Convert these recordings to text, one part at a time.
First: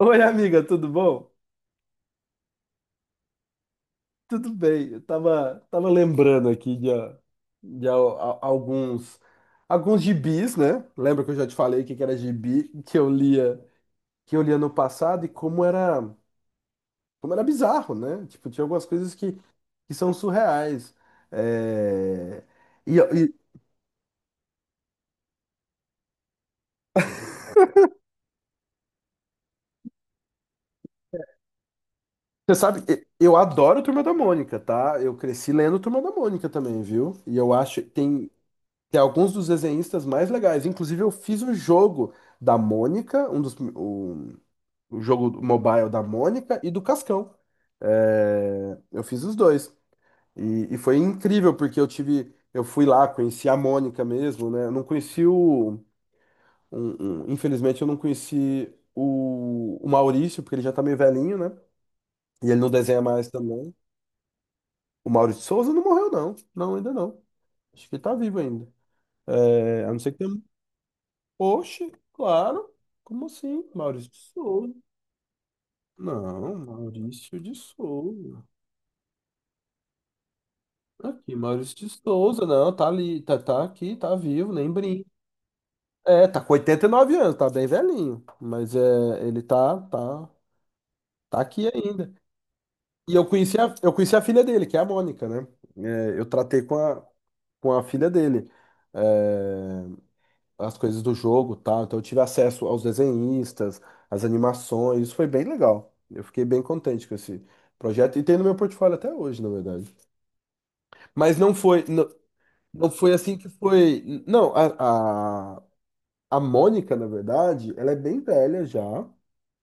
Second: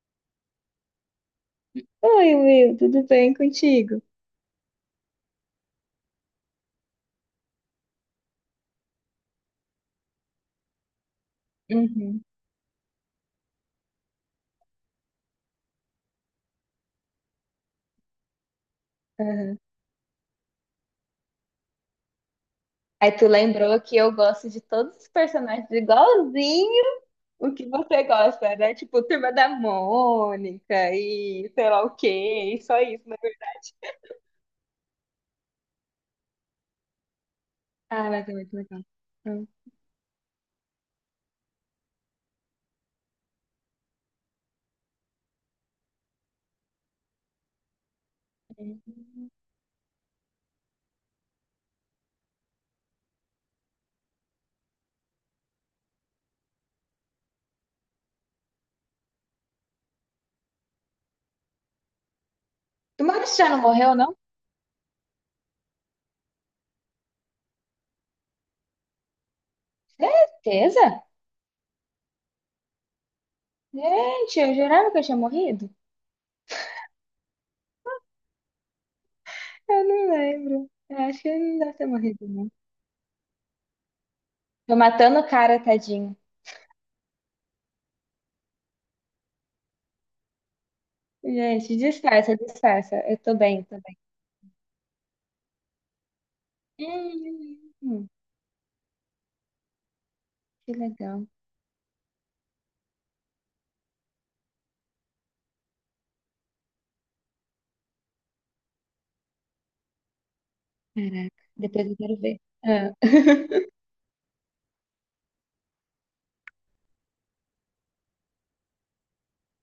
Oi, amiga, tudo bom? Oi, Will, tudo bem contigo? Tudo bem. Eu tava lembrando aqui de alguns gibis, né? Lembra que eu já te falei que era Uhum, gibi que eu lia no passado e como era bizarro, né? Tipo, tinha algumas coisas que, uhum. que são surreais. É, E, Aí tu e lembrou que eu gosto de todos os personagens igualzinho o que você gosta, né? Tipo, Turma da Mônica e sei lá o você quê, e só sabe, isso, né? eu adoro Turma da Mônica, tá? Eu cresci lendo Turma da Mônica também, viu? E eu acho que Ah, mas tem é muito legal. Tem alguns dos Uhum. desenhistas mais legais. Inclusive, eu fiz o jogo da Mônica, o jogo mobile da Mônica e do Cascão. É, eu fiz os dois. E foi incrível, porque eu tive. Eu fui lá, conheci a Mônica mesmo, né? Eu não conheci o. Infelizmente, eu não conheci o Maurício, porque ele já tá meio velhinho, né? E ele não desenha Tu mais Maurício já não também. morreu, não? O Maurício Souza não morreu, não. Não, ainda não. Acho que ele tá vivo ainda. É, a não ser que tenha Certeza? Oxe, claro. Como assim? Maurício de Gente, eu Souza. jurava que eu tinha morrido. Não, Maurício de Souza. Eu não lembro. Eu Tá acho que aqui, ele não Maurício deve ter de morrido, Souza. não. Não, tá ali, tá aqui, tá vivo, nem Tô brinca. matando o cara, tadinho. É, tá com 89 anos, tá bem velhinho. Mas é, tá aqui Gente, ainda. disfarça, disfarça. E Eu tô bem, tô. eu conheci a filha dele, que é a Mônica, né? Eu tratei Hum, com a hum, filha dele. É, que as coisas do legal. jogo, tá? Então eu tive acesso aos desenhistas, às animações, isso foi bem legal. Eu fiquei bem contente com esse projeto e tem no meu portfólio até hoje, na verdade. Caraca, Mas depois eu quero ver. não Ah. foi assim que foi. Não, a Mônica, na verdade, ela é bem velha já.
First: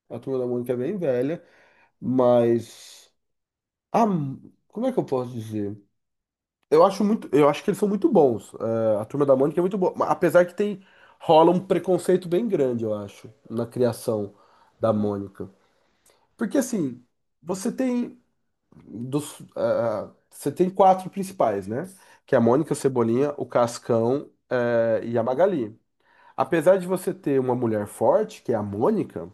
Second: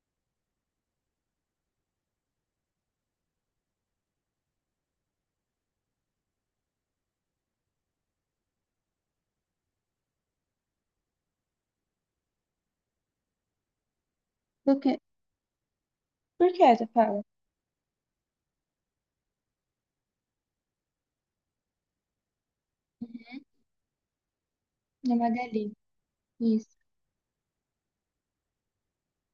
A turma da Mônica é bem velha, mas a, como é que eu posso dizer? Eu acho que eles são muito bons. É, a Turma da Mônica é muito boa, mas apesar que tem rola um preconceito bem grande, eu acho, na criação Por da quê? Mônica. Por Porque que essa assim, fala? você tem você tem quatro principais, né? Que é a Mônica, o Cebolinha, o Cascão, Na e a Magali. Magali. Isso. Apesar de você ter uma mulher forte, que é a Mônica,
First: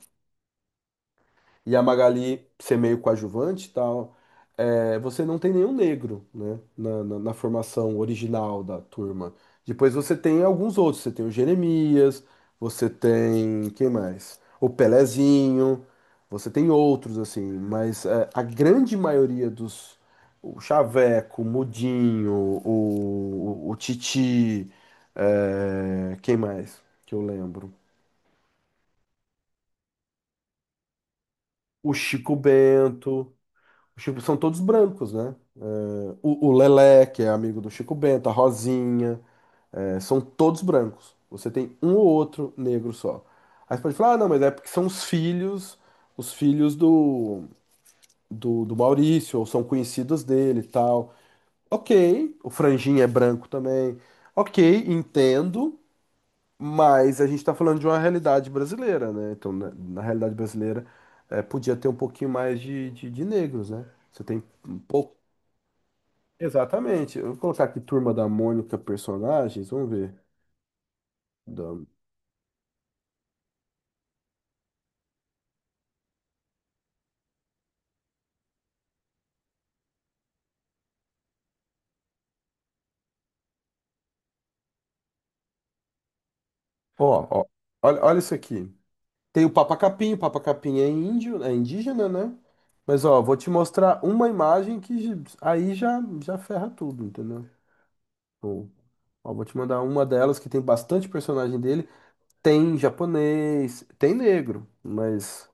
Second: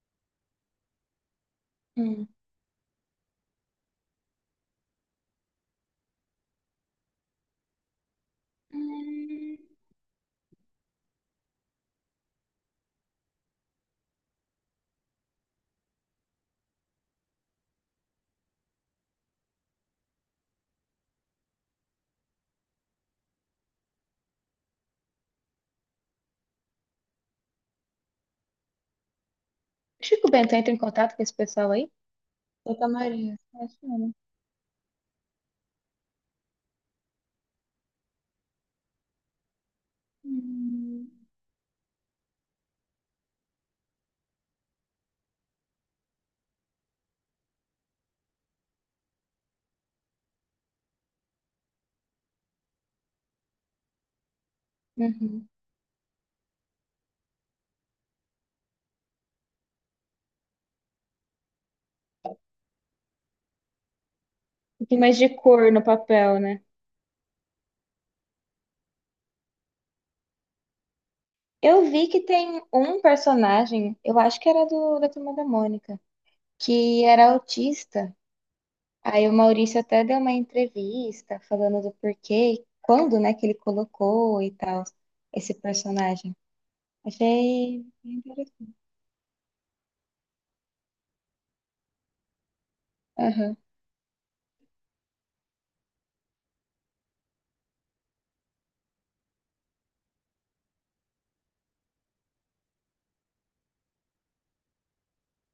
e a Hum. Magali ser meio coadjuvante e tal, é, você não tem nenhum negro, né, na formação original da turma. Hum. Depois você tem alguns outros, você tem o Jeremias, você tem, quem mais? O Pelezinho, você tem outros, assim, mas é, a grande maioria dos, o Chaveco, o Mudinho, o Titi, é, quem mais que eu lembro? Chico Bento entra em contato com esse pessoal aí? O Chico Santa Bento, Maria. Acho que o não. Chico, são todos brancos, né? O Lelé, que é amigo do Chico Bento, a Rosinha, é, são todos Hum. brancos. Você tem um ou outro negro só. Aí você pode falar, ah, não, mas é porque são os filhos do Maurício, ou são conhecidos dele e tal. Ok, o Franjinha é branco também. Ok, Uhum. Um entendo, mas a gente tá falando de uma realidade brasileira, né? Então, na realidade brasileira, é, podia ter um pouquinho mais de negros, né? Você tem pou- mais de cor no papel, né? exatamente. Eu vou colocar aqui Turma da Mônica personagens. Vamos ver. Da- Eu vi que tem um personagem, eu acho que era do, da Turma da Mônica, que era autista. Aí o Maurício até deu uma entrevista falando do porquê, quando, né, que ele colocou e tal, esse personagem. Ó, Ó, Achei olha, bem olha isso aqui. interessante. Tem o Papa Capim. O Papa Capim é índio, é indígena, né? Mas ó, vou te Aham. mostrar uma imagem que aí já ferra tudo, entendeu? Ó, ó, vou te mandar uma delas que tem bastante personagem dele. Tem japonês, tem negro, mas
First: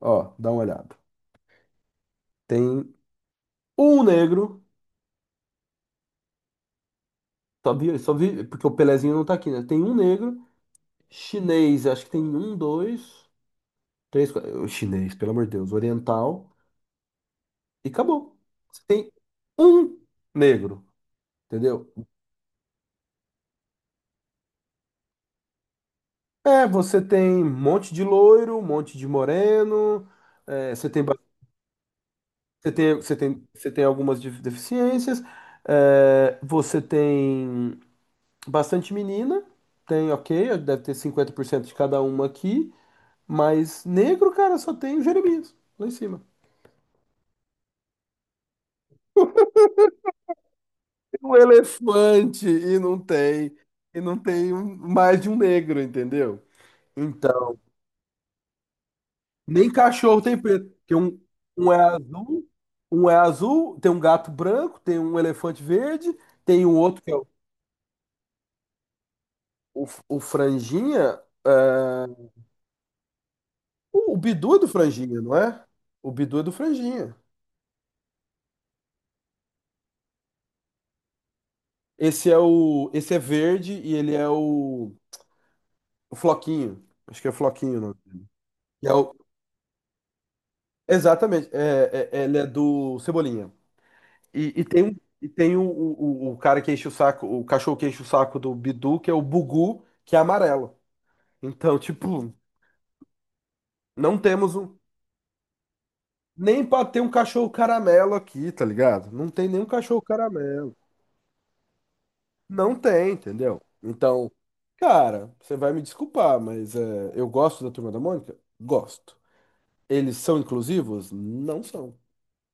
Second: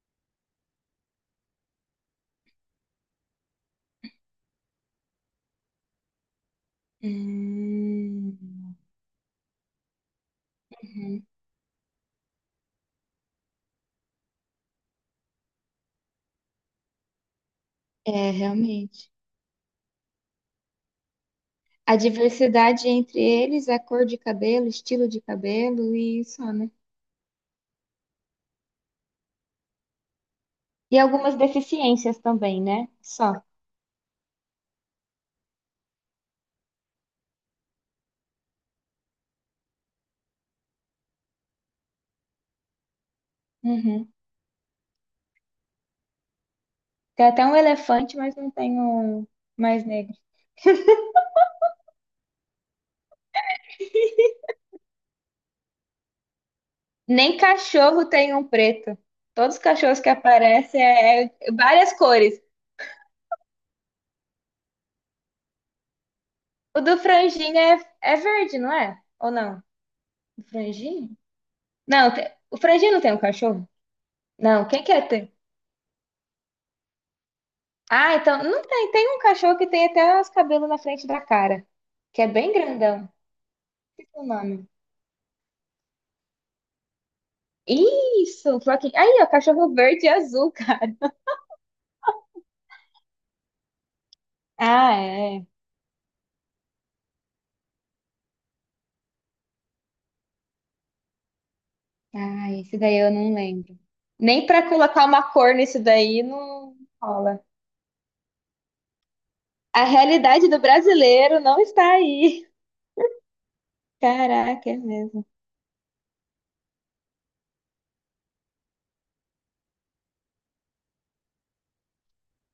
ó, dá uma olhada. Tem um negro, só Hum, vi porque o Pelezinho não tá aqui, né? Tem um negro uhum. chinês, acho que tem um, dois, três, quatro. O chinês, pelo amor de Deus. Oriental. E É, acabou. Você realmente. tem um negro, entendeu? A diversidade entre eles, a cor de cabelo, estilo de cabelo e só, É, né? você tem um monte de loiro, um monte de moreno. É, você E tem, algumas deficiências também, né? Só. Você tem algumas deficiências. É, você tem bastante menina. Tem, ok, deve ter 50% de cada uma aqui. Mas Uhum. negro, cara, só tem o Jeremias lá em cima. Tem até um elefante, mas não tem um mais. Um elefante e não tem mais de um negro, entendeu? Nem Então, cachorro tem um preto. Todos os nem cachorros que cachorro tem preto, aparecem porque um, é é um é várias cores. azul, um é azul, tem um gato branco, tem um elefante verde, tem um O do outro que é franjinho é, é verde, não é? Ou não? O O franjinho? franjinha, é, Não, o franjinho não tem um cachorro? O Bidu é Não, do quem quer franjinha, ter? não é? O Bidu é do franjinha. Ah, então não tem. Tem um cachorro que tem até os cabelos na frente da cara, que é bem grandão. Esse é verde e Esqueci ele o é nome. O floquinho. Acho que é floquinho, não. Isso, E Floquinho. é o, Aí, ó, cachorro verde e azul, cara. exatamente, ele é do Cebolinha. E tem, Ah, e é. tem o cara que enche o saco, o cachorro que enche o saco do Bidu, que é o Bugu, que é amarelo. Então, tipo, Ah, esse daí eu não lembro. não Nem temos pra um. colocar uma cor nesse daí Nem não pra ter um rola. cachorro caramelo aqui, tá ligado? Não tem nenhum A cachorro realidade do caramelo. brasileiro não está aí. Não tem, entendeu? Então, Caraca, é mesmo. cara, você vai me desculpar, mas é, eu gosto da Turma da Mônica? Gosto. Eles são inclusivos? Não são.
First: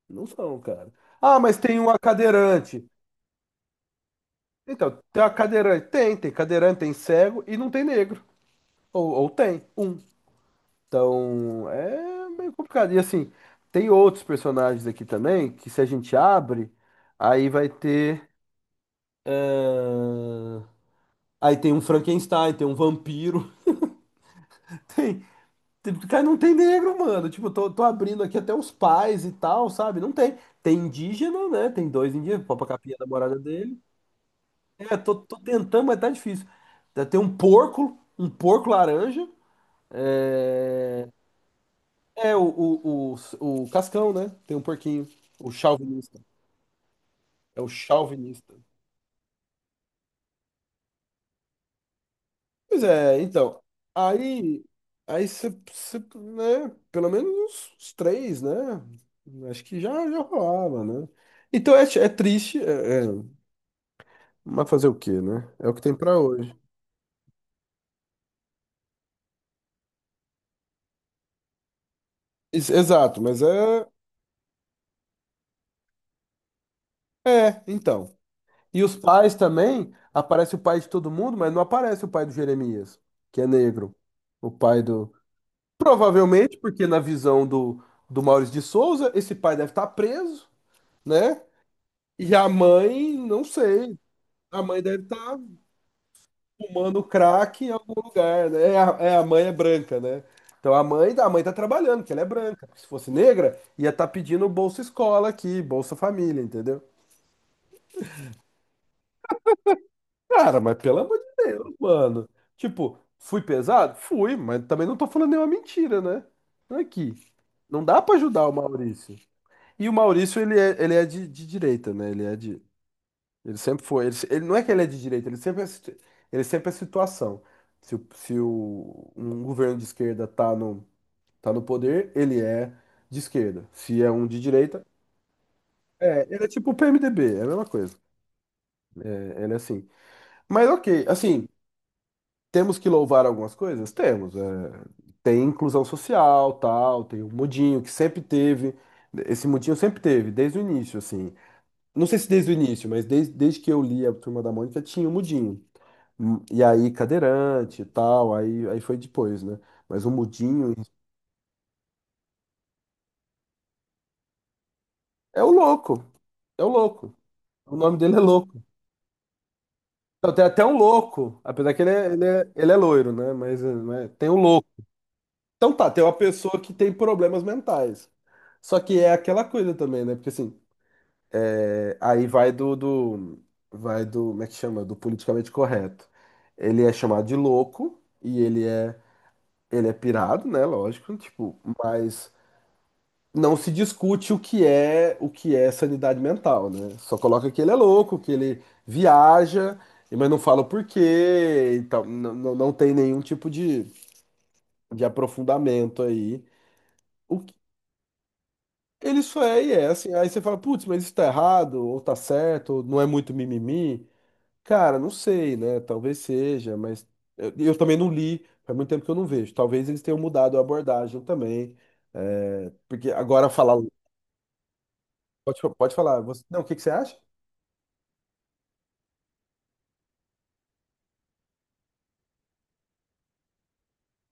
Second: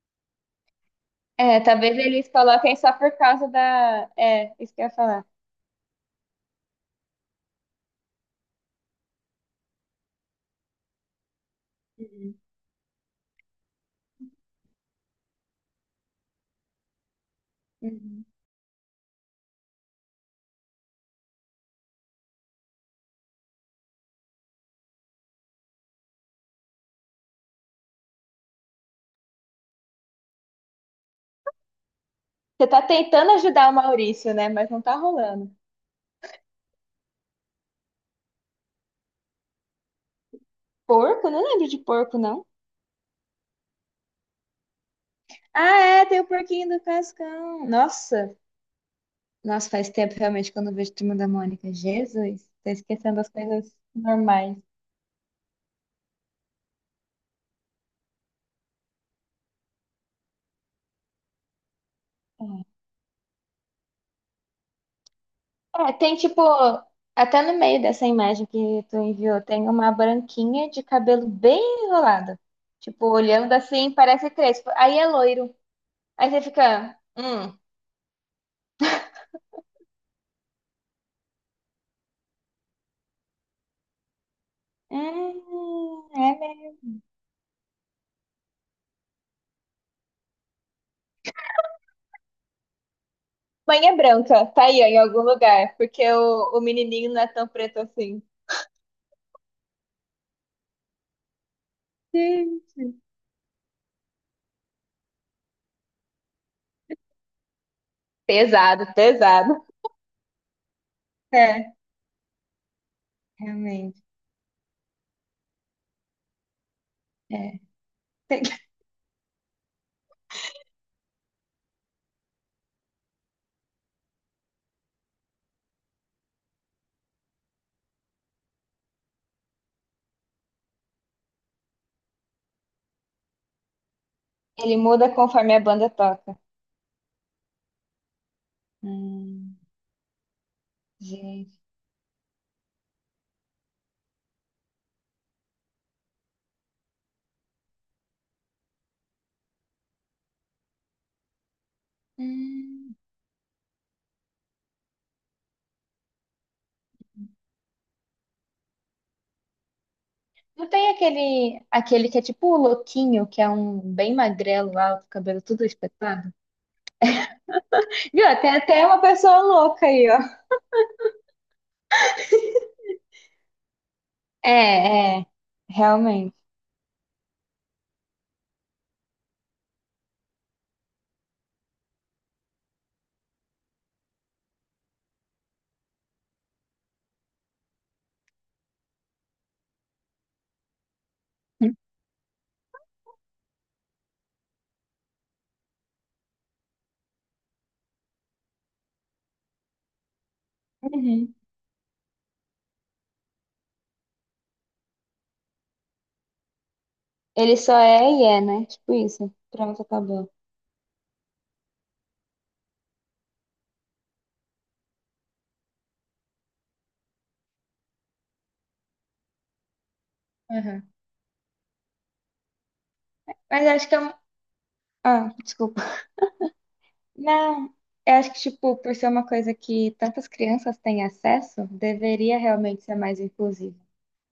Não são, cara. Ah, mas É, tem uma talvez eles coloquem cadeirante. só por causa da. É, isso que eu ia Então, tem falar. uma cadeirante. Tem cadeirante, tem cego e não tem negro. Ou tem um. Então é Uhum. meio complicado. E assim, tem outros personagens aqui também que se a gente abre, aí vai Uhum. ter. Eh, Aí tem um Frankenstein, tem um vampiro. Tem. Tem- Cara, não tem negro, mano. Tipo, tô abrindo aqui até os pais e tal, sabe? Não tem. Tem indígena, né? Tem dois indígenas, Papa Você tá Capinha, a tentando namorada ajudar o dele. Maurício, né? Mas não tá É, tô rolando. tentando, mas tá difícil. Tem um porco laranja. É, Porco? Não lembro de porco, é não. O Cascão, né? Tem um porquinho. O Ah, é, chauvinista. tem o porquinho do É Cascão. o Nossa, chauvinista. nossa, faz tempo realmente que eu não vejo Turma da Mônica. Jesus, tô Pois esquecendo é, as então. coisas normais. Aí. Aí você, né? Pelo menos uns três, né? Acho que já rolava, né? Então é triste, mas fazer o quê, né? É o que É, tem tem pra tipo, hoje. até no meio dessa imagem que tu enviou, tem uma branquinha de cabelo bem enrolado. Tipo, Exato, mas olhando é. assim, parece crespo. Aí é loiro. Aí você fica, É, então. E os pais também. Aparece o pai de todo mundo, mas não aparece o pai do Jeremias, que é negro. O pai do. É Provavelmente, mesmo. porque na visão do, do Maurício de Souza, esse pai deve estar preso, né? E a mãe, não Mãe é sei. branca, A tá mãe aí ó, em deve algum estar lugar, porque o fumando menininho não é tão crack em preto algum assim. lugar, né? É a mãe é branca, né? Então a mãe tá trabalhando, porque ela é Sim. branca. Se fosse negra, ia estar pedindo Bolsa Escola aqui, Bolsa Família, entendeu? Pesado, pesado. Cara, mas pelo amor de Deus, É, mano. Tipo, fui pesado? realmente. Fui, mas também não tô falando nenhuma mentira, né? Aqui. É. Não dá pra ajudar o Maurício. E o Maurício, ele é de direita, né? Ele é de. Ele sempre foi. Ele, não é que ele é de direita, ele sempre é, ele sempre é situação. Se, o- se o, um governo de esquerda tá no, tá no poder, ele é de esquerda. Se é um de Ele direita, muda conforme a banda é, toca. ele é tipo o PMDB, é a mesma coisa. É, ele é Hum, assim. Mas ok, assim, gente. temos que louvar algumas coisas? Temos. É. Tem inclusão social, tal, tem o Mudinho, que sempre teve. Esse Mudinho sempre teve, desde o início, assim. Não sei se desde o início, Hum. mas desde, desde que eu li a Turma da Mônica tinha o Mudinho. E aí, cadeirante e tal, aí foi depois, né? Mas o Não Mudinho tem aquele, aquele que é tipo o louquinho, que é um bem magrelo lá, com o cabelo é o tudo louco, espetado? é o louco. O nome dele é Viu? Tem louco. até uma pessoa louca aí, Então, ó. tem até um louco, apesar que ele é loiro, né? Mas, né, tem um louco. É, é, Então tá, tem uma realmente. pessoa que tem problemas mentais. Só que é aquela coisa também, né? Porque assim, é, aí vai do. Vai do. Como é que chama? Do politicamente correto. Ele é chamado de louco e ele é ele é pirado, né? Lógico, tipo, mas não se discute o que é sanidade mental, né? Só coloca que ele é louco, que ele viaja, mas não fala o Uhum. porquê, então não tem nenhum tipo de aprofundamento aí. O que Ele só é e é, né? Tipo ele isso. só é e Pronto, é assim. Aí acabou. você fala, putz, mas isso tá errado, ou tá certo, ou não é muito mimimi. Cara, não sei, né? Talvez seja, mas eu também não li, faz muito tempo que eu não vejo. Talvez eles tenham mudado a Uhum. abordagem também. É, porque agora Mas falar. acho que é um... Ah, Pode, desculpa. pode falar. Você, não, o que que você acha? Não, eu acho que, tipo, por ser uma coisa que tantas crianças têm acesso, deveria realmente ser mais inclusivo.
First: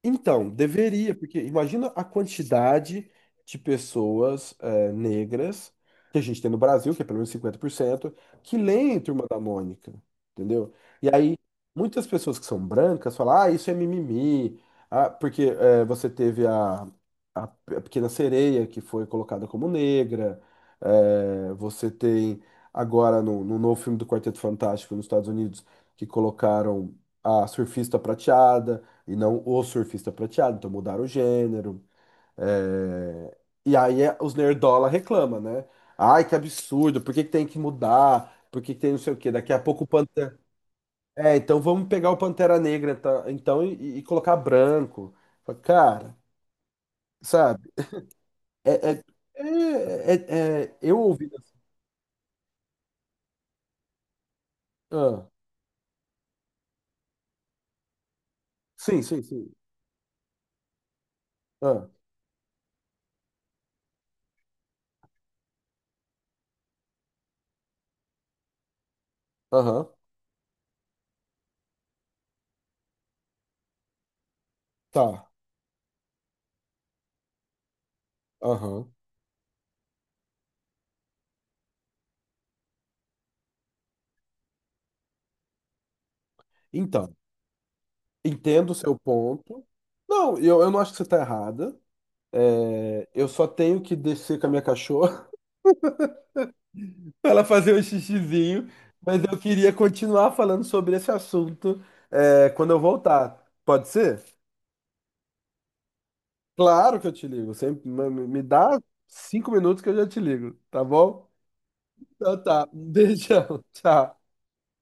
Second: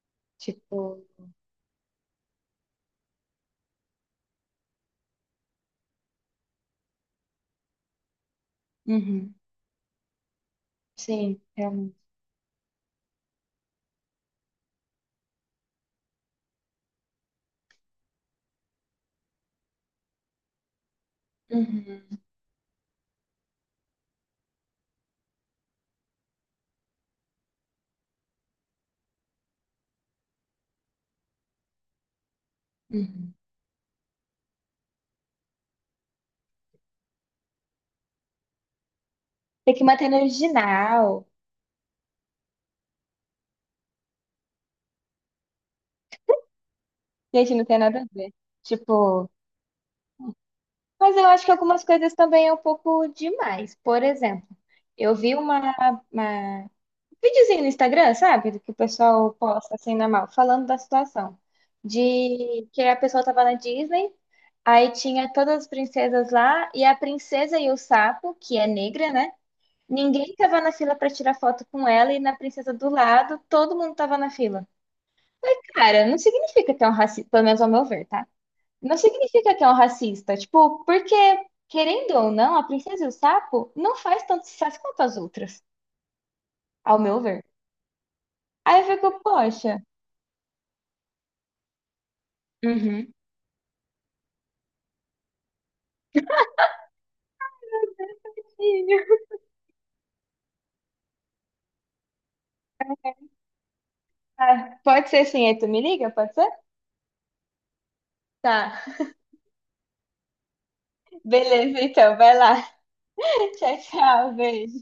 Então, Tipo, deveria, porque imagina a quantidade de pessoas negras que a gente tem no Brasil, que é pelo menos 50% que leem Turma uhum, da Mônica, entendeu? E aí, sim, realmente. muitas pessoas que são brancas falam, ah, isso é mimimi, ah, porque você teve a Pequena Sereia, que foi colocada como negra, eh, você Uhum. tem agora no novo filme do Quarteto Fantástico nos Estados Unidos, que colocaram a surfista prateada, e não o surfista prateado. Então mudaram o gênero. Uhum. É, e aí os nerdola reclama, né? Ai, que absurdo, por que que tem que mudar? Por que que tem não sei o quê? Daqui a Tem que pouco o manter no Pantera. original. É, então vamos pegar o Pantera Negra tá? então e colocar branco. Fala, cara, Gente, sabe? não tem nada a ver. É, é- Tipo, eu mas eu ouvi. acho que algumas coisas também é um pouco demais. Por exemplo, eu Ah, vi um videozinho no Instagram, sabe? Do que o pessoal sim. posta assim na mão, falando da situação. Ah, De que a pessoa tava na Disney, aí tinha todas as princesas lá, e a princesa e o sapo, que é negra, né? aham, Ninguém tava na fila pra tirar foto com ela, e na princesa do lado, todo mundo tava na fila. tá. Cara, não significa que é um racismo, pelo menos ao meu ver, tá? Aham. Não significa que é um racista. Tipo, porque, querendo ou não, a Princesa e o Sapo não faz tanto sucesso quanto as outras, ao Então, meu ver. entendo o Aí eu seu fico, ponto. poxa. Não, eu não acho que você está errada. É, Uhum. eu só tenho que descer com a minha cachorra para ela fazer um xixizinho, mas eu queria continuar falando sobre esse assunto, é, quando eu voltar. Pode ser? Ah, pode ser sim, aí tu me liga? Pode ser? Claro que eu te ligo. Sempre, dá Tá. 5 minutos que eu já te ligo, tá bom? Beleza, então, vai Então lá. tá. Um beijão. Tchau, Tchau. tchau, beijo.